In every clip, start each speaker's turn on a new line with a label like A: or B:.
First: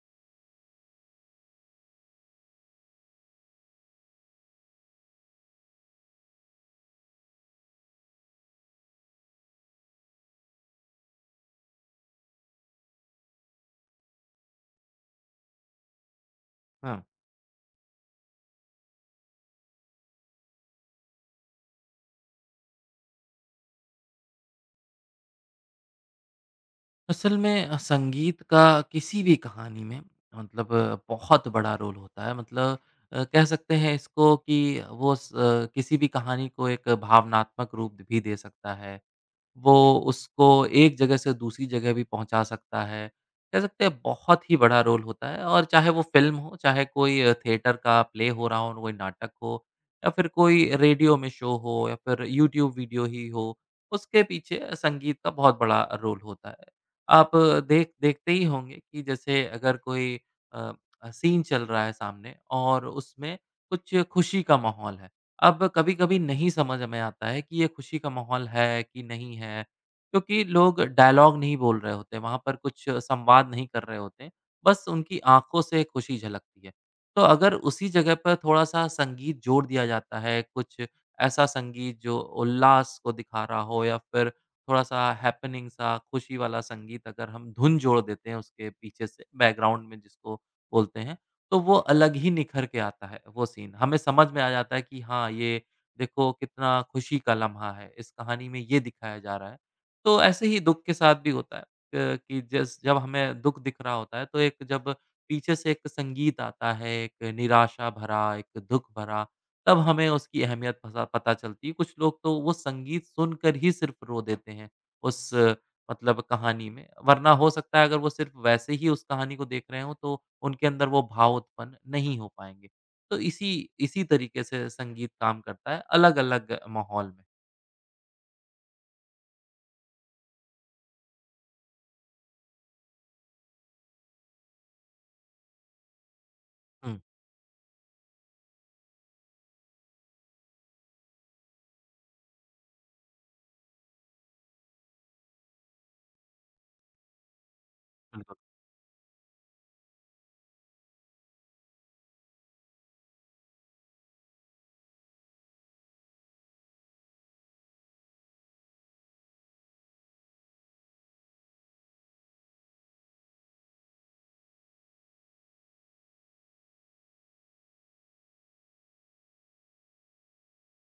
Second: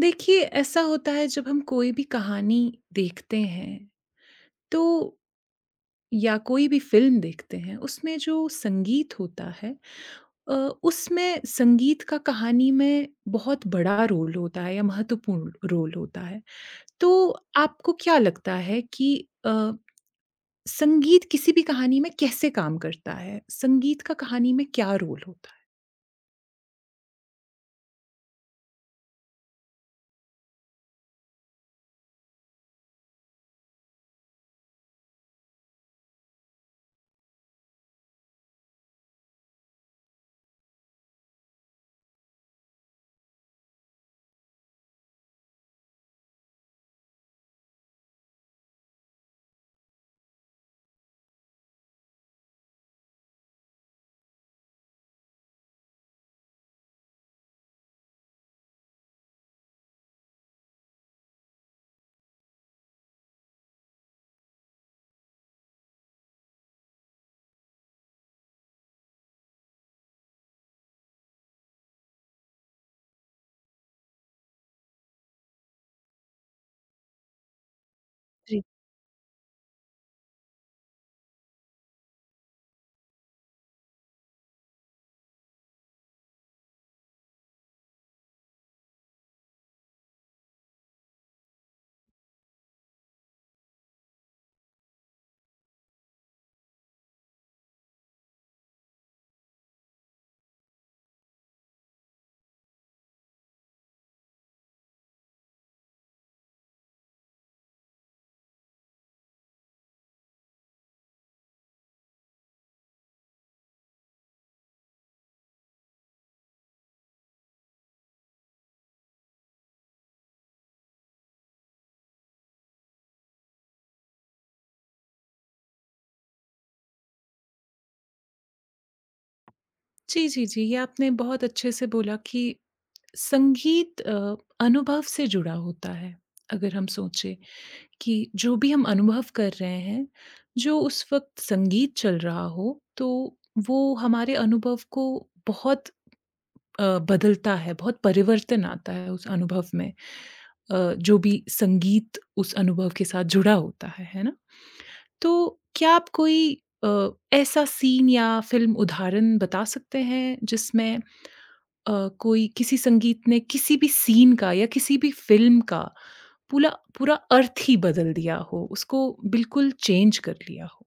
A: देखिए, ऐसा होता है जब हम कोई भी कहानी देखते हैं, तो या कोई भी फ़िल्म देखते हैं, उसमें जो संगीत होता है अ, उसमें संगीत का कहानी में बहुत बड़ा रोल होता है या महत्वपूर्ण रोल होता है।
B: हाँ।
A: तो आपको क्या लगता है कि अ, संगीत किसी भी कहानी में कैसे काम करता है? संगीत का कहानी में क्या रोल होता है?
B: असल में संगीत का किसी भी कहानी में मतलब बहुत बड़ा रोल होता है मतलब कह सकते हैं इसको कि किसी भी कहानी को एक भावनात्मक रूप भी दे सकता है वो उसको एक जगह से दूसरी जगह भी पहुँचा सकता है। कह सकते हैं बहुत ही बड़ा रोल होता है और चाहे वो फ़िल्म हो, चाहे कोई थिएटर का प्ले हो रहा हो, कोई नाटक हो या फिर कोई रेडियो में शो हो या फिर यूट्यूब वीडियो ही हो, उसके पीछे संगीत का बहुत बड़ा रोल होता है। आप देखते ही होंगे कि जैसे अगर कोई अ, सीन चल रहा है सामने और उसमें कुछ खुशी का माहौल है। अब कभी-कभी नहीं समझ में आता है कि ये खुशी का माहौल है कि नहीं है, क्योंकि लोग डायलॉग नहीं बोल रहे होते, वहाँ पर कुछ संवाद नहीं कर रहे होते, बस उनकी आँखों से खुशी झलकती है। तो अगर उसी जगह पर थोड़ा-सा संगीत जोड़ दिया जाता है, कुछ ऐसा संगीत जो उल्लास को दिखा रहा हो या फिर थोड़ा-सा हैपनिंग सा, खुशी वाला संगीत अगर हम धुन जोड़ देते हैं उसके पीछे से बैकग्राउंड में जिसको बोलते हैं, तो वो अलग ही निखर के आता है वो सीन। हमें समझ में आ जाता है कि हाँ, ये देखो कितना खुशी का लम्हा है, इस कहानी में ये दिखाया जा रहा है। तो ऐसे ही दुःख के साथ भी होता है कि जस जब हमें दुःख दिख रहा होता है तो एक जब पीछे से एक संगीत आता है, एक निराशा भरा, एक दुःख भरा, तब हमें उसकी अहमियत पता पता चलती है। कुछ लोग तो वो संगीत सुनकर ही सिर्फ़ रो देते हैं, उस मतलब कहानी में, वरना हो सकता है अगर वो सिर्फ़ वैसे ही उस कहानी को देख रहे हों तो उनके अंदर वो भाव उत्पन्न नहीं हो पाएँगे। तो इसी इसी तरीके से संगीत काम करता है अलग-अलग माहौल में।
A: जी, जी, जी। ये आपने बहुत अच्छे से बोला कि संगीत अनुभव से जुड़ा होता है। अगर हम
B: हुँ,
A: सोचें कि जो भी हम अनुभव कर रहे हैं, जो उस वक़्त संगीत चल रहा हो, तो वो हमारे अनुभव को बहुत बदलता है, बहुत
B: बिल्कुल।
A: परिवर्तन आता है उस अनुभव में। जो भी संगीत उस अनुभव के साथ जुड़ा होता है ना? तो क्या आप कोई ऐसा सीन या फ़िल्म उदाहरण बता सकते हैं जिसमें कोई किसी संगीत ने किसी भी सीन का या किसी भी फ़िल्म का पूला पूरा अर्थ ही बदल दिया हो, उसको बिल्कुल चेंज कर लिया हो?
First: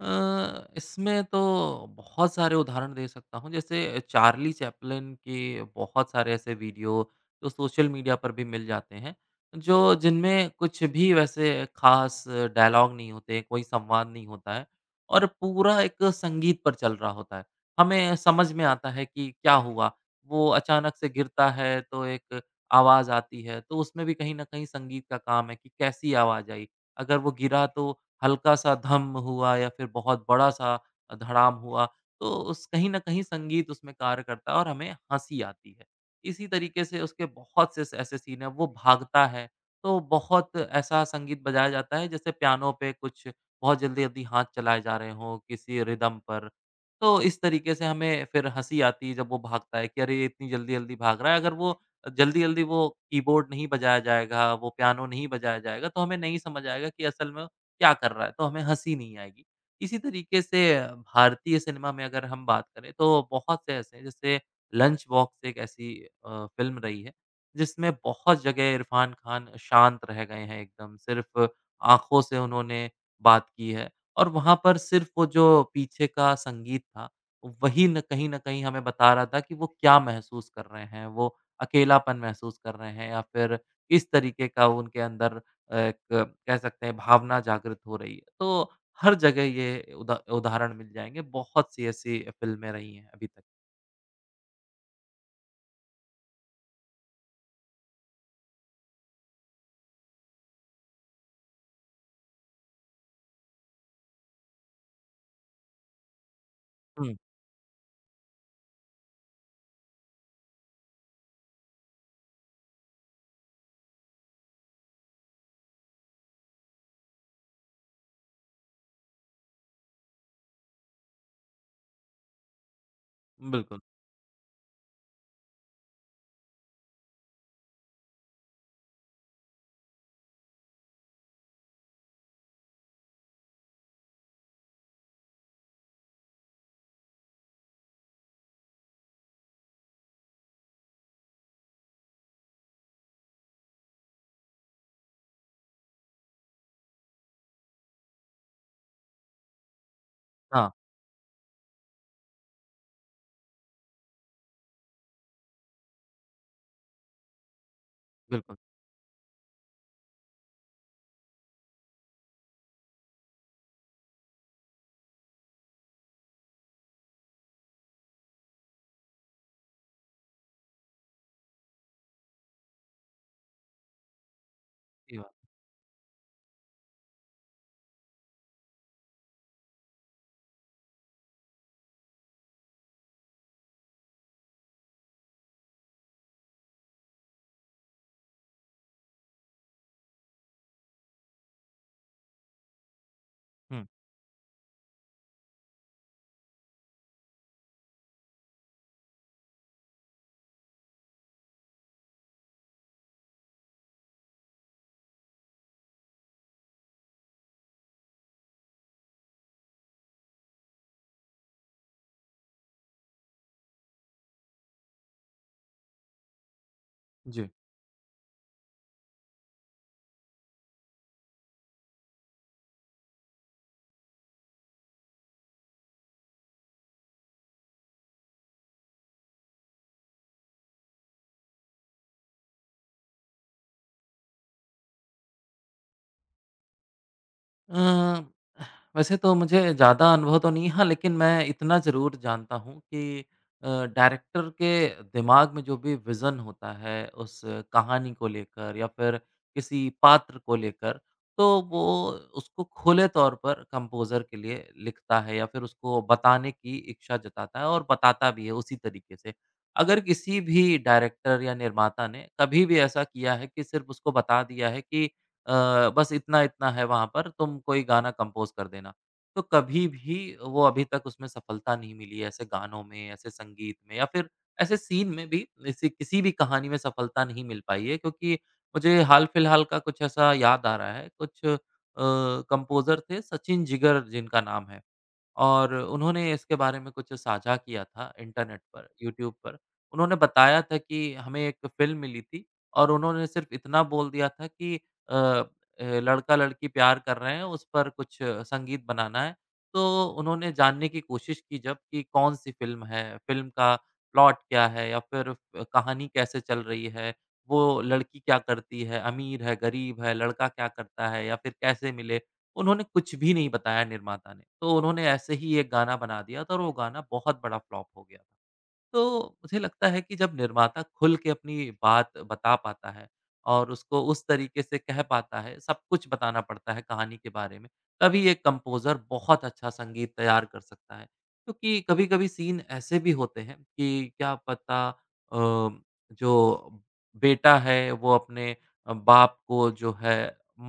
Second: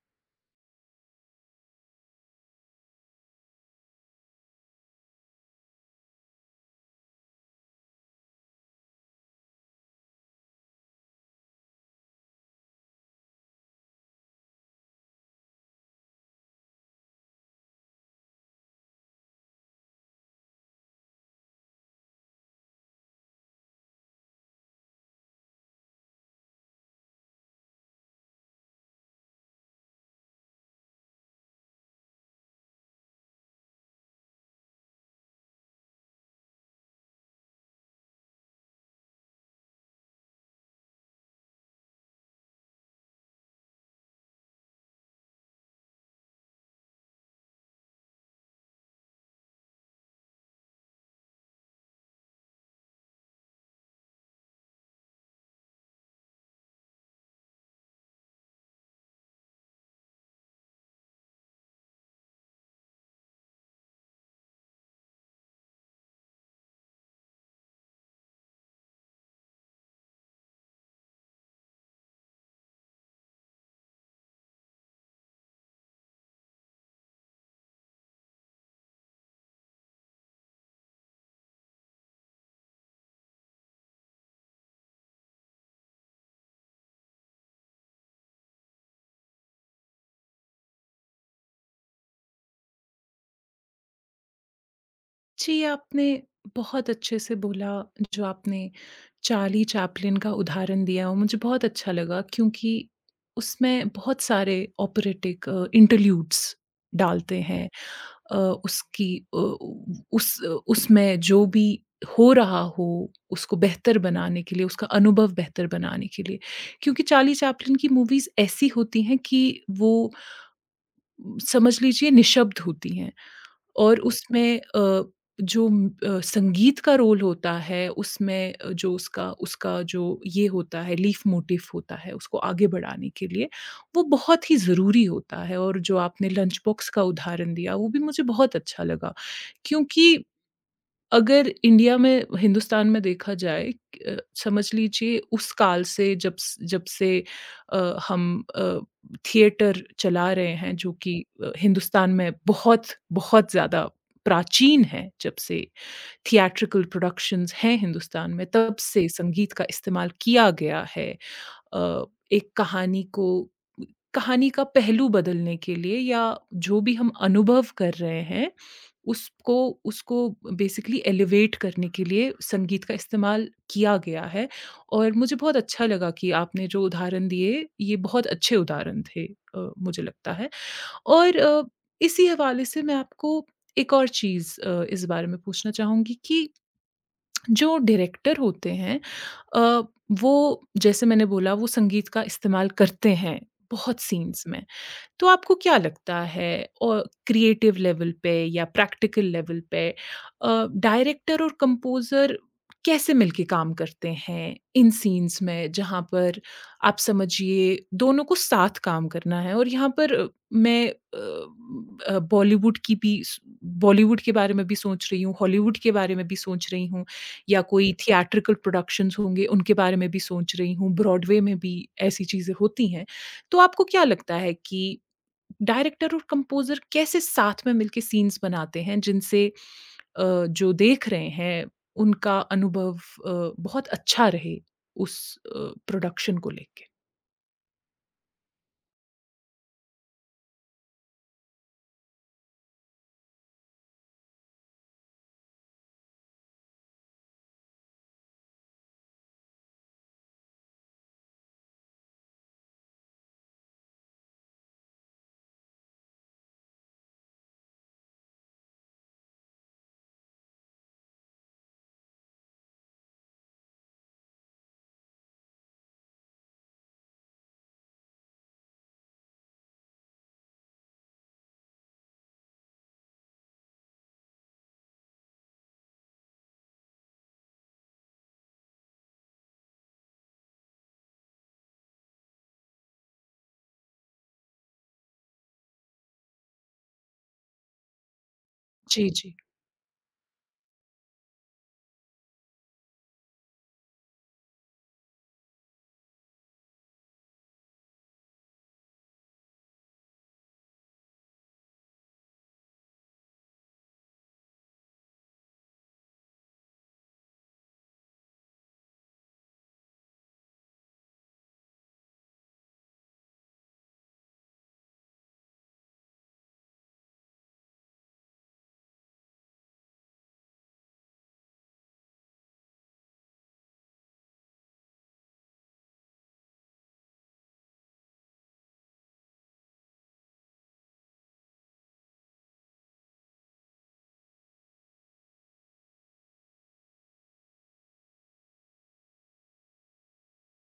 B: इसमें तो बहुत सारे उदाहरण दे सकता हूँ। जैसे चार्ली चैपलिन के बहुत सारे ऐसे वीडियो जो सोशल मीडिया पर भी मिल जाते हैं, जो जिनमें कुछ भी वैसे ख़ास डायलॉग नहीं होते, कोई संवाद नहीं होता है और पूरा एक संगीत पर चल रहा होता है। हमें समझ में आता है कि क्या हुआ, वो अचानक से गिरता है तो एक आवाज़ आती है, तो उसमें भी कहीं न कहीं संगीत का काम है कि कैसी आवाज़ आई। अगर वो गिरा तो हल्का-सा धम्म हुआ या फिर बहुत बड़ा-सा धड़ाम हुआ, तो उस कहीं न कहीं संगीत उसमें कार्य करता है और हमें हँसी आती है। इसी तरीके से उसके बहुत से स ऐसे सीन हैं, वो भागता है, तो बहुत ऐसा संगीत बजाया जाता है जैसे पियानो पे कुछ बहुत जल्दी-जल्दी हाथ चलाए जा रहे हों किसी रिदम पर। तो इस तरीके से हमें फिर हँसी आती है जब वो भागता है कि अरे! ये इतनी जल्दी-जल्दी भाग रहा है, अगर वो जल्दी-जल्दी वो कीबोर्ड नहीं बजाया जाएगा, वो पियानो नहीं बजाया जाएगा, तो हमें नहीं समझ आएगा कि असल में वो क्या कर रहा है, तो हमें हँसी नहीं आएगी। इसी तरीके से भारतीय सिनेमा में अगर हम बात करें तो बहुत से ऐसे हैं, जैसे लंच बॉक्स एक ऐसी फ़िल्म रही है, जिसमें बहुत जगह इरफ़ान खान शांत रह गए हैं एकदम, सिर्फ़ आँखों से उन्होंने बात की है और वहाँ पर सिर्फ़ वो जो पीछे का संगीत था, वही न कहीं न कहीं हमें बता रहा था कि वो क्या महसूस कर रहे हैं, वो अकेलापन महसूस कर रहे हैं या फिर किस तरीके का उनके अंदर एक कह सकते हैं भावना जागृत हो रही है। तो हर जगह ये उदाहरण मिल जाएँगे, बहुत सी ऐसी फ़िल्में रही हैं अभी तक।
A: जी, आपने बहुत अच्छे से बोला जो आपने चार्ली चैपलिन का उदाहरण दिया और मुझे बहुत अच्छा लगा क्योंकि उसमें बहुत सारे ऑपरेटिक इंटरल्यूड्स
B: हुँ,
A: डालते हैं अ, उसकी अ, उस उसमें जो भी हो रहा हो उसको बेहतर बनाने के लिए, उसका अनुभव बेहतर बनाने के लिए। क्योंकि चार्ली चैपलिन की मूवीज़ ऐसी होती हैं कि वो समझ लीजिए निःशब्द होती हैं।
B: बिल्कुल।
A: और उसमें संगीत का रोल होता है उसमें जो उसका उसका जो ये होता है लीफ मोटिव होता है उसको आगे बढ़ाने के लिए, वो बहुत ही ज़रूरी होता है और जो आपने लंच बॉक्स का उदाहरण दिया वो भी मुझे बहुत अच्छा लगा। क्योंकि अगर इंडिया में हिंदुस्तान में देखा जाए अ, समझ लीजिए उस काल से जब से हम अ, थिएटर चला रहे
B: हाँ,
A: हैं जो कि हिंदुस्तान में बहुत, बहुत ज़्यादा प्राचीन है जब से थिएट्रिकल प्रोडक्शंस हैं हिंदुस्तान में
B: बिल्कुल,
A: तब से संगीत का इस्तेमाल किया गया है। अ, एक कहानी को कहानी का पहलू बदलने के लिए या जो भी हम अनुभव कर रहे हैं उसको उसको बेसिकली एलिवेट करने के लिए संगीत का इस्तेमाल किया गया है और
B: सही बात।
A: मुझे बहुत अच्छा लगा कि आपने जो उदाहरण दिए ये बहुत अच्छे उदाहरण थे। मुझे लगता है और इसी हवाले से मैं आपको एक और चीज़ इस बारे में पूछना चाहूँगी कि जो डायरेक्टर होते हैं, अ, वो जैसे मैंने बोला वो संगीत का इस्तेमाल करते हैं
B: हुँ,
A: बहुत सीन्स में। तो आपको क्या लगता है और क्रिएटिव लेवल पे या प्रैक्टिकल लेवल पे डायरेक्टर और कंपोज़र कैसे मिलके काम करते हैं इन सीन्स में जहाँ पर आप समझिए दोनों को साथ काम करना है और यहाँ पर अ, मैं अ, अ, बॉलीवुड की भी स- बॉलीवुड के बारे में भी सोच रही हूँ, हॉलीवुड के बारे में भी सोच रही हूँ
B: जी।
A: या कोई थिएट्रिकल प्रोडक्शंस होंगे उनके बारे में भी सोच रही हूँ, ब्रॉडवे में भी ऐसी चीज़ें होती हैं। तो आपको क्या लगता है कि डायरेक्टर और कंपोज़र कैसे साथ में मिलके सीन्स बनाते हैं जिनसे अ, जो देख रहे हैं उनका अनुभव बहुत अच्छा रहे उस प्रोडक्शन को लेके?
B: अ, वैसे तो मुझे ज़्यादा अनुभव तो नहीं है, हाँ, लेकिन मैं इतना ज़रूर जानता हूँ कि अ, डायरेक्टर के दिमाग में जो भी विज़न होता है, उस कहानी को लेकर या फिर किसी पात्र को लेकर, तो वो उसको खुले तौर पर कंपोज़र के लिए लिखता है या फिर उसको बताने की इच्छा जताता है और बताता भी है उसी तरीके से। अगर किसी भी डायरेक्टर या निर्माता ने कभी भी ऐसा किया है कि सिर्फ़ उसको बता दिया है कि बस इतना-इतना है वहाँ पर, तुम कोई गाना कंपोज़ कर देना। तो कभी भी वो अभी तक उसमें सफलता नहीं मिली है, ऐसे गानों में, ऐसे संगीत में या फिर ऐसे सीन में भी ऐसी किसी भी कहानी में सफलता नहीं मिल पाई है क्योंकि मुझे हाल-फिलहाल का कुछ ऐसा याद आ रहा है, कुछ कंपोज़र थे सचिन जिगर जिनका नाम है। और उन्होंने इसके बारे में कुछ साझा किया था इंटरनेट पर,
A: जी,
B: यूट्यूब
A: जी।
B: पर। उन्होंने बताया था कि हमें एक फ़िल्म मिली थी और उन्होंने सिर्फ़ इतना बोल दिया था कि अ लड़का-लड़की प्यार कर रहे हैं, उस पर कुछ संगीत बनाना है। तो उन्होंने जानने की कोशिश की जब कि कौन-सी फ़िल्म है, फ़िल्म का प्लॉट क्या है या फिर कहानी कैसे चल रही है, वो लड़की क्या करती है, अमीर है, गरीब है, लड़का क्या करता है या फिर कैसे मिले। उन्होंने कुछ भी नहीं बताया निर्माता ने। तो उन्होंने ऐसे ही एक गाना बना दिया था और वो गाना बहुत बड़ा फ्लॉप हो गया था। तो मुझे लगता है कि जब निर्माता खुल के अपनी बात बता पाता है और उसको उस तरीके से कह पाता है, सब कुछ बताना पड़ता है कहानी के बारे में, तभी एक कंपोज़र बहुत अच्छा संगीत तैयार कर सकता है। क्योंकि कभी-कभी सीन ऐसे भी होते हैं कि क्या पता अ, जो बेटा है वो अपने बाप को जो है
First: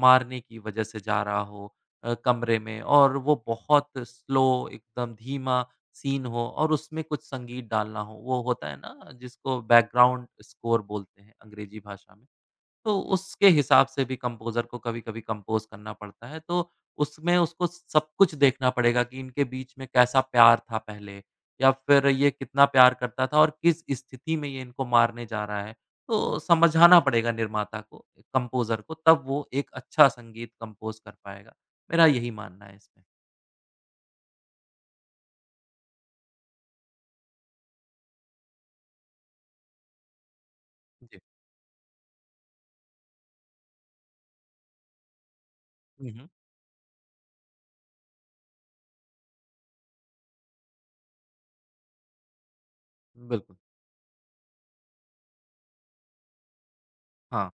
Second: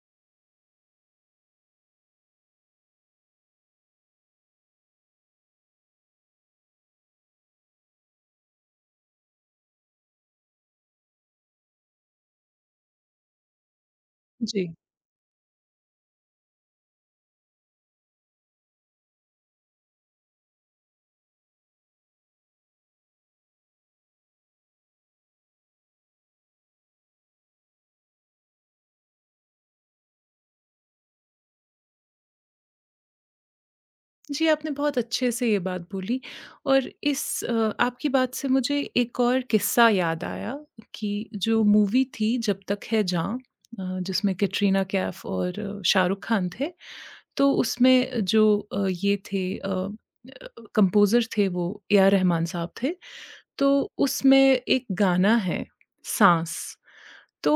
B: मारने की वजह से जा रहा हो कमरे में और वो बहुत स्लो एकदम धीमा सीन हो और उसमें कुछ संगीत डालना हो, वो होता है ना जिसको बैकग्राउंड स्कोर बोलते हैं अंग्रेजी भाषा में। तो उसके हिसाब से भी कंपोज़र
A: जी।
B: को कभी-कभी कंपोज़ करना पड़ता है, तो उसमें उसको सब कुछ देखना पड़ेगा कि इनके बीच में कैसा प्यार था पहले या फिर ये कितना प्यार करता था और किस स्थिति में ये इनको मारने जा रहा है। तो समझाना पड़ेगा निर्माता को, कंपोज़र को तब वो एक अच्छा संगीत कंपोज़ कर पाएगा। मेरा यही मानना है इसमें।
A: जी, आपने बहुत अच्छे से ये बात बोली और इस आपकी बात से मुझे एक और किस्सा याद आया
B: जी।
A: कि जो मूवी थी जब तक है जहाँ, जिसमें कैटरीना कैफ और
B: हुँ,
A: शाहरुख
B: हुँ।
A: खान थे। तो उसमें जो अ, ये थे अ अ, कंपोज़र थे वो ए आर रहमान साहब थे।
B: बिल्कुल।
A: तो उसमें एक गाना है साँस,
B: हाँ,
A: तो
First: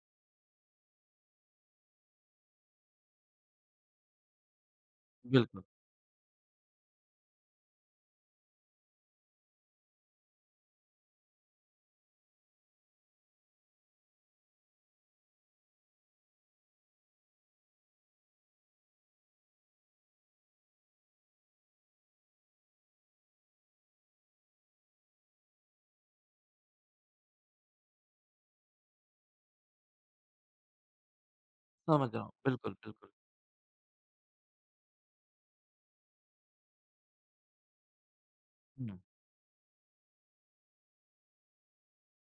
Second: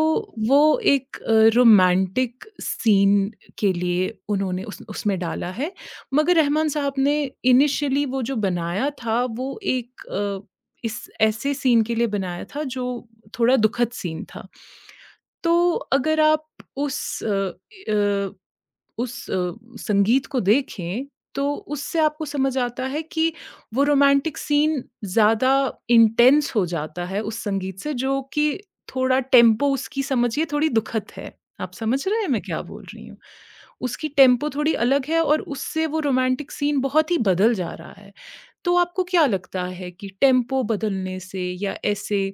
A: वो एक रोमांटिक सीन के लिए उन्होंने उस उसमें डाला
B: बिल्कुल।
A: है। मगर रहमान साहब ने इनिशियली वो जो बनाया था वो एक अ, इस ऐसे सीन के लिए बनाया था जो थोड़ा दुखद सीन था। तो अगर आप उस अ, अ, उस अ, संगीत को देखें, तो उससे आपको समझ आता है कि वो रोमांटिक सीन ज़्यादा इंटेंस हो जाता है उस संगीत से जो कि थोड़ा टेम्पो उसकी समझिए थोड़ी दुखद है। आप समझ
B: समझ
A: रहे
B: रहा
A: हैं
B: हूँ।
A: मैं क्या
B: बिल्कुल,
A: बोल रही
B: बिल्कुल।
A: हूँ? उसकी टेम्पो थोड़ी अलग है और उससे वो रोमांटिक सीन बहुत ही बदल जा रहा है। तो
B: हम्म।
A: आपको क्या लगता है कि टेम्पो बदलने से या ऐसे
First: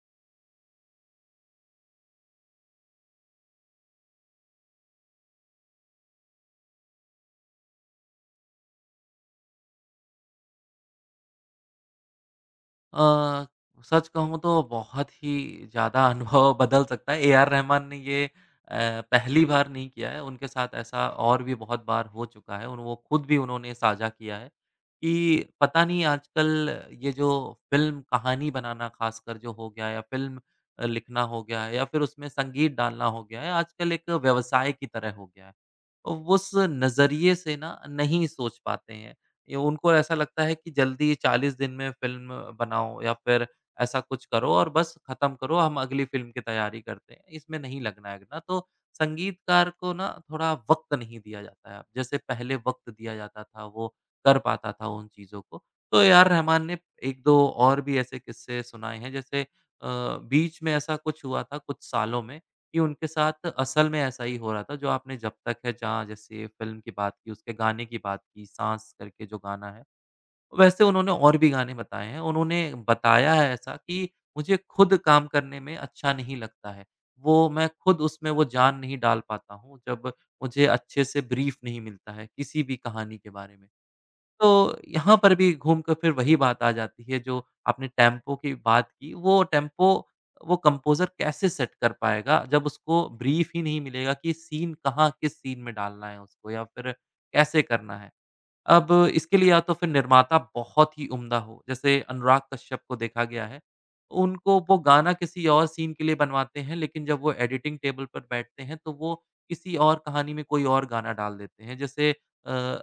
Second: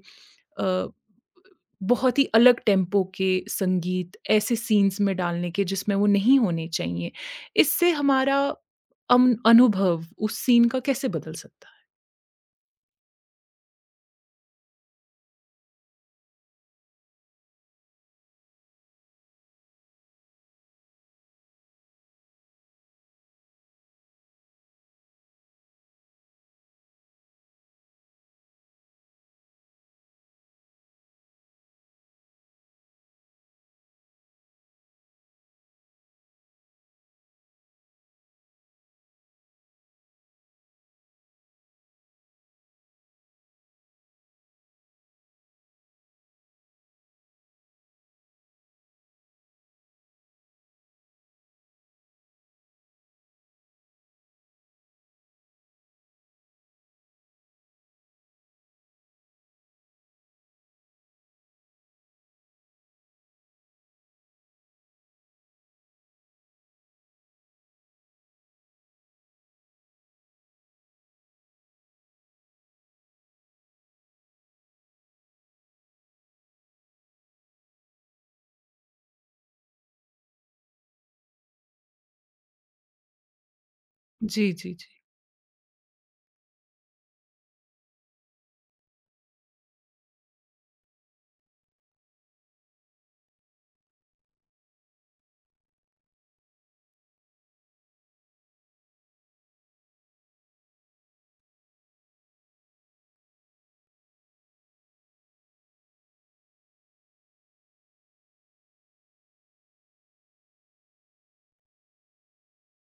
A: अ, बहुत ही अलग टेम्पो के संगीत ऐसे सीन्स में डालने के जिसमें वो नहीं होने चाहिए। इससे हमारा अम अनुभव उस सीन का कैसे बदल सकता है?
B: अ, सच कहूँ तो बहुत ही ज़्यादा अनुभव बदल सकता है। एआर रहमान ने ये पहली बार नहीं किया है, उनके साथ ऐसा और भी बहुत बार हो चुका है। उन वो खुद भी उन्होंने साझा किया है कि पता नहीं आजकल ये जो फ़िल्म कहानी बनाना ख़ासकर जो हो गया है या फ़िल्म लिखना हो गया है या फिर उसमें संगीत डालना हो गया है, आजकल एक व्यवसाय की तरह हो गया है। उस नज़रिए से ना नहीं सोच पाते हैं। ये उनको ऐसा लगता है कि जल्दी 40 दिन में फ़िल्म बनाओ या फिर ऐसा कुछ करो और बस ख़त्म करो, हम अगली फ़िल्म की तैयारी करते हैं, इसमें नहीं लगना है ना। तो संगीतकार को ना थोड़ा वक़्त नहीं दिया जाता है, जैसे पहले वक़्त दिया जाता था, वो कर पाता था उन चीज़ों को। तो एआर रहमान ने 1-2 और भी ऐसे किस्से सुनाए हैं, जैसे अ, बीच में ऐसा कुछ हुआ था कुछ सालों में कि उनके साथ असल में ऐसा ही हो रहा था, जो आपने जब तक है जहाँ जैसे फ़िल्म की बात की, उसके गाने की बात की, साँस करके जो गाना है। वैसे उन्होंने और भी गाने बताए हैं। उन्होंने बताया है ऐसा कि मुझे खुद काम करने में अच्छा नहीं लगता है। वो मैं खुद उसमें वो जान नहीं डाल पाता हूँ, जब मुझे अच्छे से ब्रीफ़ नहीं मिलता है, किसी भी कहानी के बारे में।
A: जी, जी,
B: तो
A: जी।
B: यहाँ पर भी घूम कर फिर वही बात आ जाती है जो आपने टेम्पो की बात की, वो टेम्पो वो कंपोज़र कैसे सेट कर पाएगा जब उसको ब्रीफ ही नहीं मिलेगा कि सीन कहाँ, किस सीन में डालना है उसको या फिर कैसे करना है। अब इसके लिए या तो फिर निर्माता बहुत ही उम्दा हो, जैसे अनुराग कश्यप को देखा गया है। उनको वो गाना किसी और सीन के लिए बनवाते हैं, लेकिन जब वो एडिटिंग टेबल पर बैठते हैं, तो वो किसी और कहानी में कोई और गाना डाल देते हैं। जैसे अ,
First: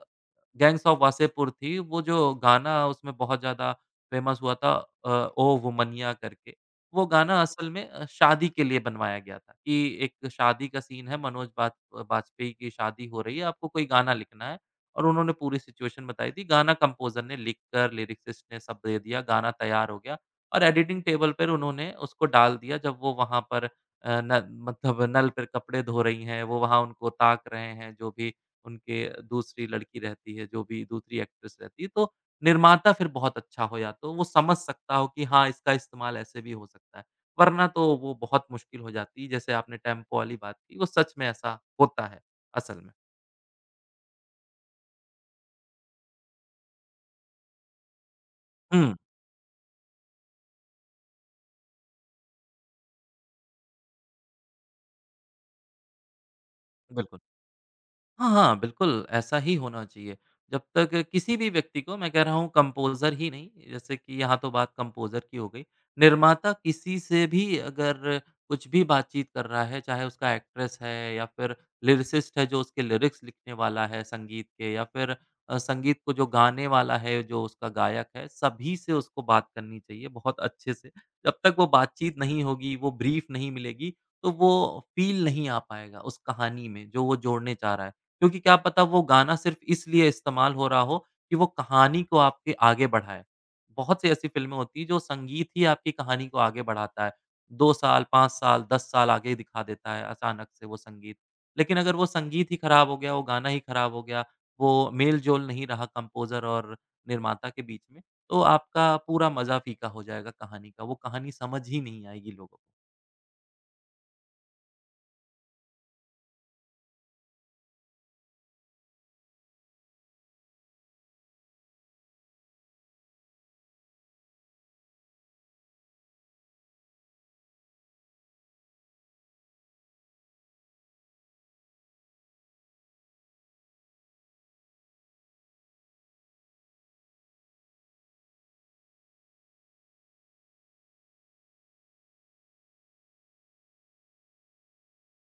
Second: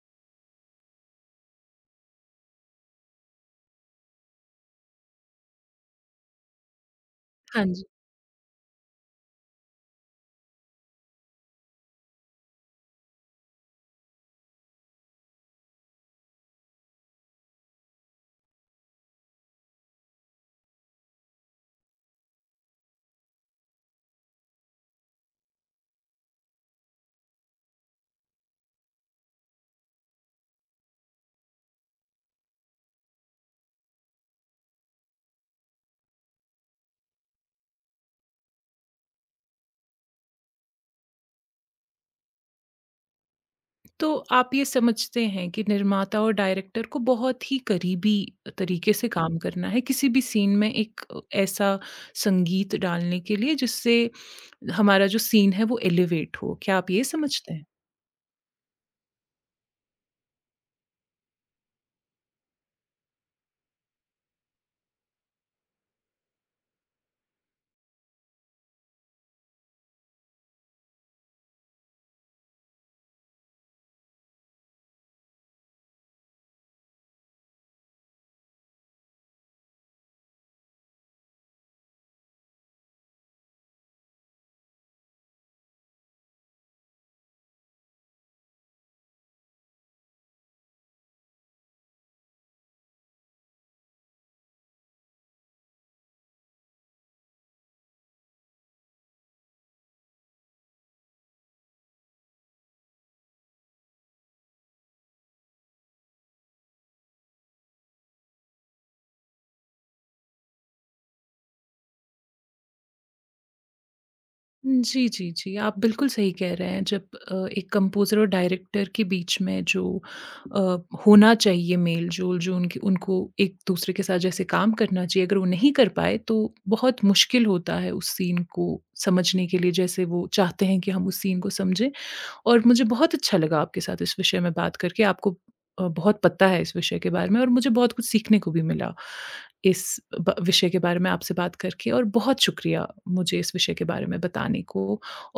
B: गैंग्स ऑफ वासेपुर थी, वो जो गाना उसमें बहुत ज़्यादा फेमस हुआ था अ, ओ वुमनिया करके। वो गाना
A: हाँ
B: असल
A: जी।
B: में शादी के लिए बनवाया गया था कि एक शादी का सीन है, मनोज बाज वाजपेयी की शादी हो रही है, आपको कोई गाना लिखना है। और उन्होंने पूरी सिचुएशन बताई थी। गाना कंपोज़र ने लिख कर लिरिसिस्ट ने सब दे दिया, गाना तैयार हो गया और एडिटिंग टेबल पर उन्होंने उसको डाल दिया जब वो वहाँ पर अ, न मतलब नल पर कपड़े धो रही हैं, वो वहाँ उनको ताक रहे हैं, जो भी उनके दूसरी लड़की रहती है, जो भी दूसरी एक्ट्रेस रहती है। तो निर्माता फिर बहुत अच्छा हो या तो वो समझ सकता हो कि हाँ, इसका इस्तेमाल ऐसे भी हो सकता है। वरना तो वो बहुत मुश्किल हो जाती, जैसे आपने टेम्पो वाली बात की, वो सच में ऐसा होता है, असल में।
A: तो आप ये समझते हैं कि निर्माता और डायरेक्टर को बहुत ही करीबी तरीके
B: हुँ,
A: से काम करना है, किसी भी सीन में एक ऐसा संगीत डालने के लिए जिससे हमारा जो सीन है वो एलिवेट हो। क्या आप ये
B: बिल्कुल।
A: समझते हैं?
B: हाँ, हाँ, बिल्कुल, ऐसा ही होना चाहिए। जब तक किसी भी व्यक्ति को मैं कह रहा हूँ कंपोज़र ही नहीं, जैसे कि यहाँ तो बात कंपोज़र की हो गई। निर्माता किसी से भी अगर कुछ भी बातचीत कर रहा है, चाहे उसका एक्ट्रेस है या फिर लिरिसिस्ट है जो उसके लिरिक्स लिखने वाला है संगीत के या फिर संगीत को जो गाने वाला है, जो उसका गायक है, सभी से उसको बात करनी चाहिए बहुत अच्छे से। जब तक वो बातचीत नहीं होगी, वो ब्रीफ़ नहीं मिलेगी, तो वो फ़ील नहीं आ पाएगा उस कहानी में, जो वो जोड़ने चाह रहा है। क्योंकि क्या पता वो गाना सिर्फ इसलिए इस्तेमाल हो रहा हो कि वो कहानी को आपके आगे बढ़ाए। बहुत सी ऐसी फ़िल्में होती हैं जो संगीत ही आपकी कहानी को आगे बढ़ाता है। 2 साल, 5 साल, 10 साल आगे दिखा देता है अचानक से वो संगीत। लेकिन अगर वो संगीत ही खराब हो गया, वो गाना ही खराब हो गया, वो मेल-जोल नहीं रहा कंपोज़र और निर्माता के बीच में, तो आपका पूरा मज़ा फ़ीका हो जाएगा कहानी का। वो कहानी समझ ही नहीं आएगी लोगों को।
A: जी, जी, जी। आप बिल्कुल सही कह रहे हैं। जब एक कंपोज़र और डायरेक्टर के बीच में जो अ, होना चाहिए मेल-जोल, जो उनकी उनको एक-दूसरे के साथ जैसे काम करना चाहिए, अगर वो नहीं कर पाए, तो बहुत मुश्किल होता है उस सीन को समझने के लिए, जैसे वो चाहते हैं कि हम उस सीन को समझें। और मुझे बहुत अच्छा लगा आपके साथ इस विषय में बात करके। आपको बहुत पता है इस विषय के बारे में और मुझे बहुत कुछ सीखने को भी मिला, इस ब विषय के बारे में आपसे बात करके और बहुत शुक्रिया मुझे इस विषय के बारे में बताने को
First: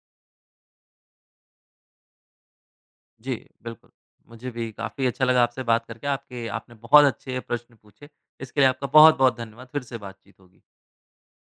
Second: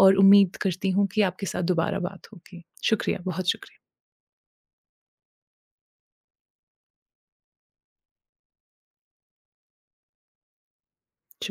A: और उम्मीद करती हूँ कि आपके साथ दोबारा बात होगी। शुक्रिया,
B: जी,
A: बहुत
B: बिल्कुल।
A: शुक्रिया।
B: मुझे भी काफ़ी अच्छा लगा आपसे बात करके। आपके आपने बहुत अच्छे प्रश्न पूछे। इसके लिए आपका बहुत-बहुत धन्यवाद। फिर से बातचीत होगी।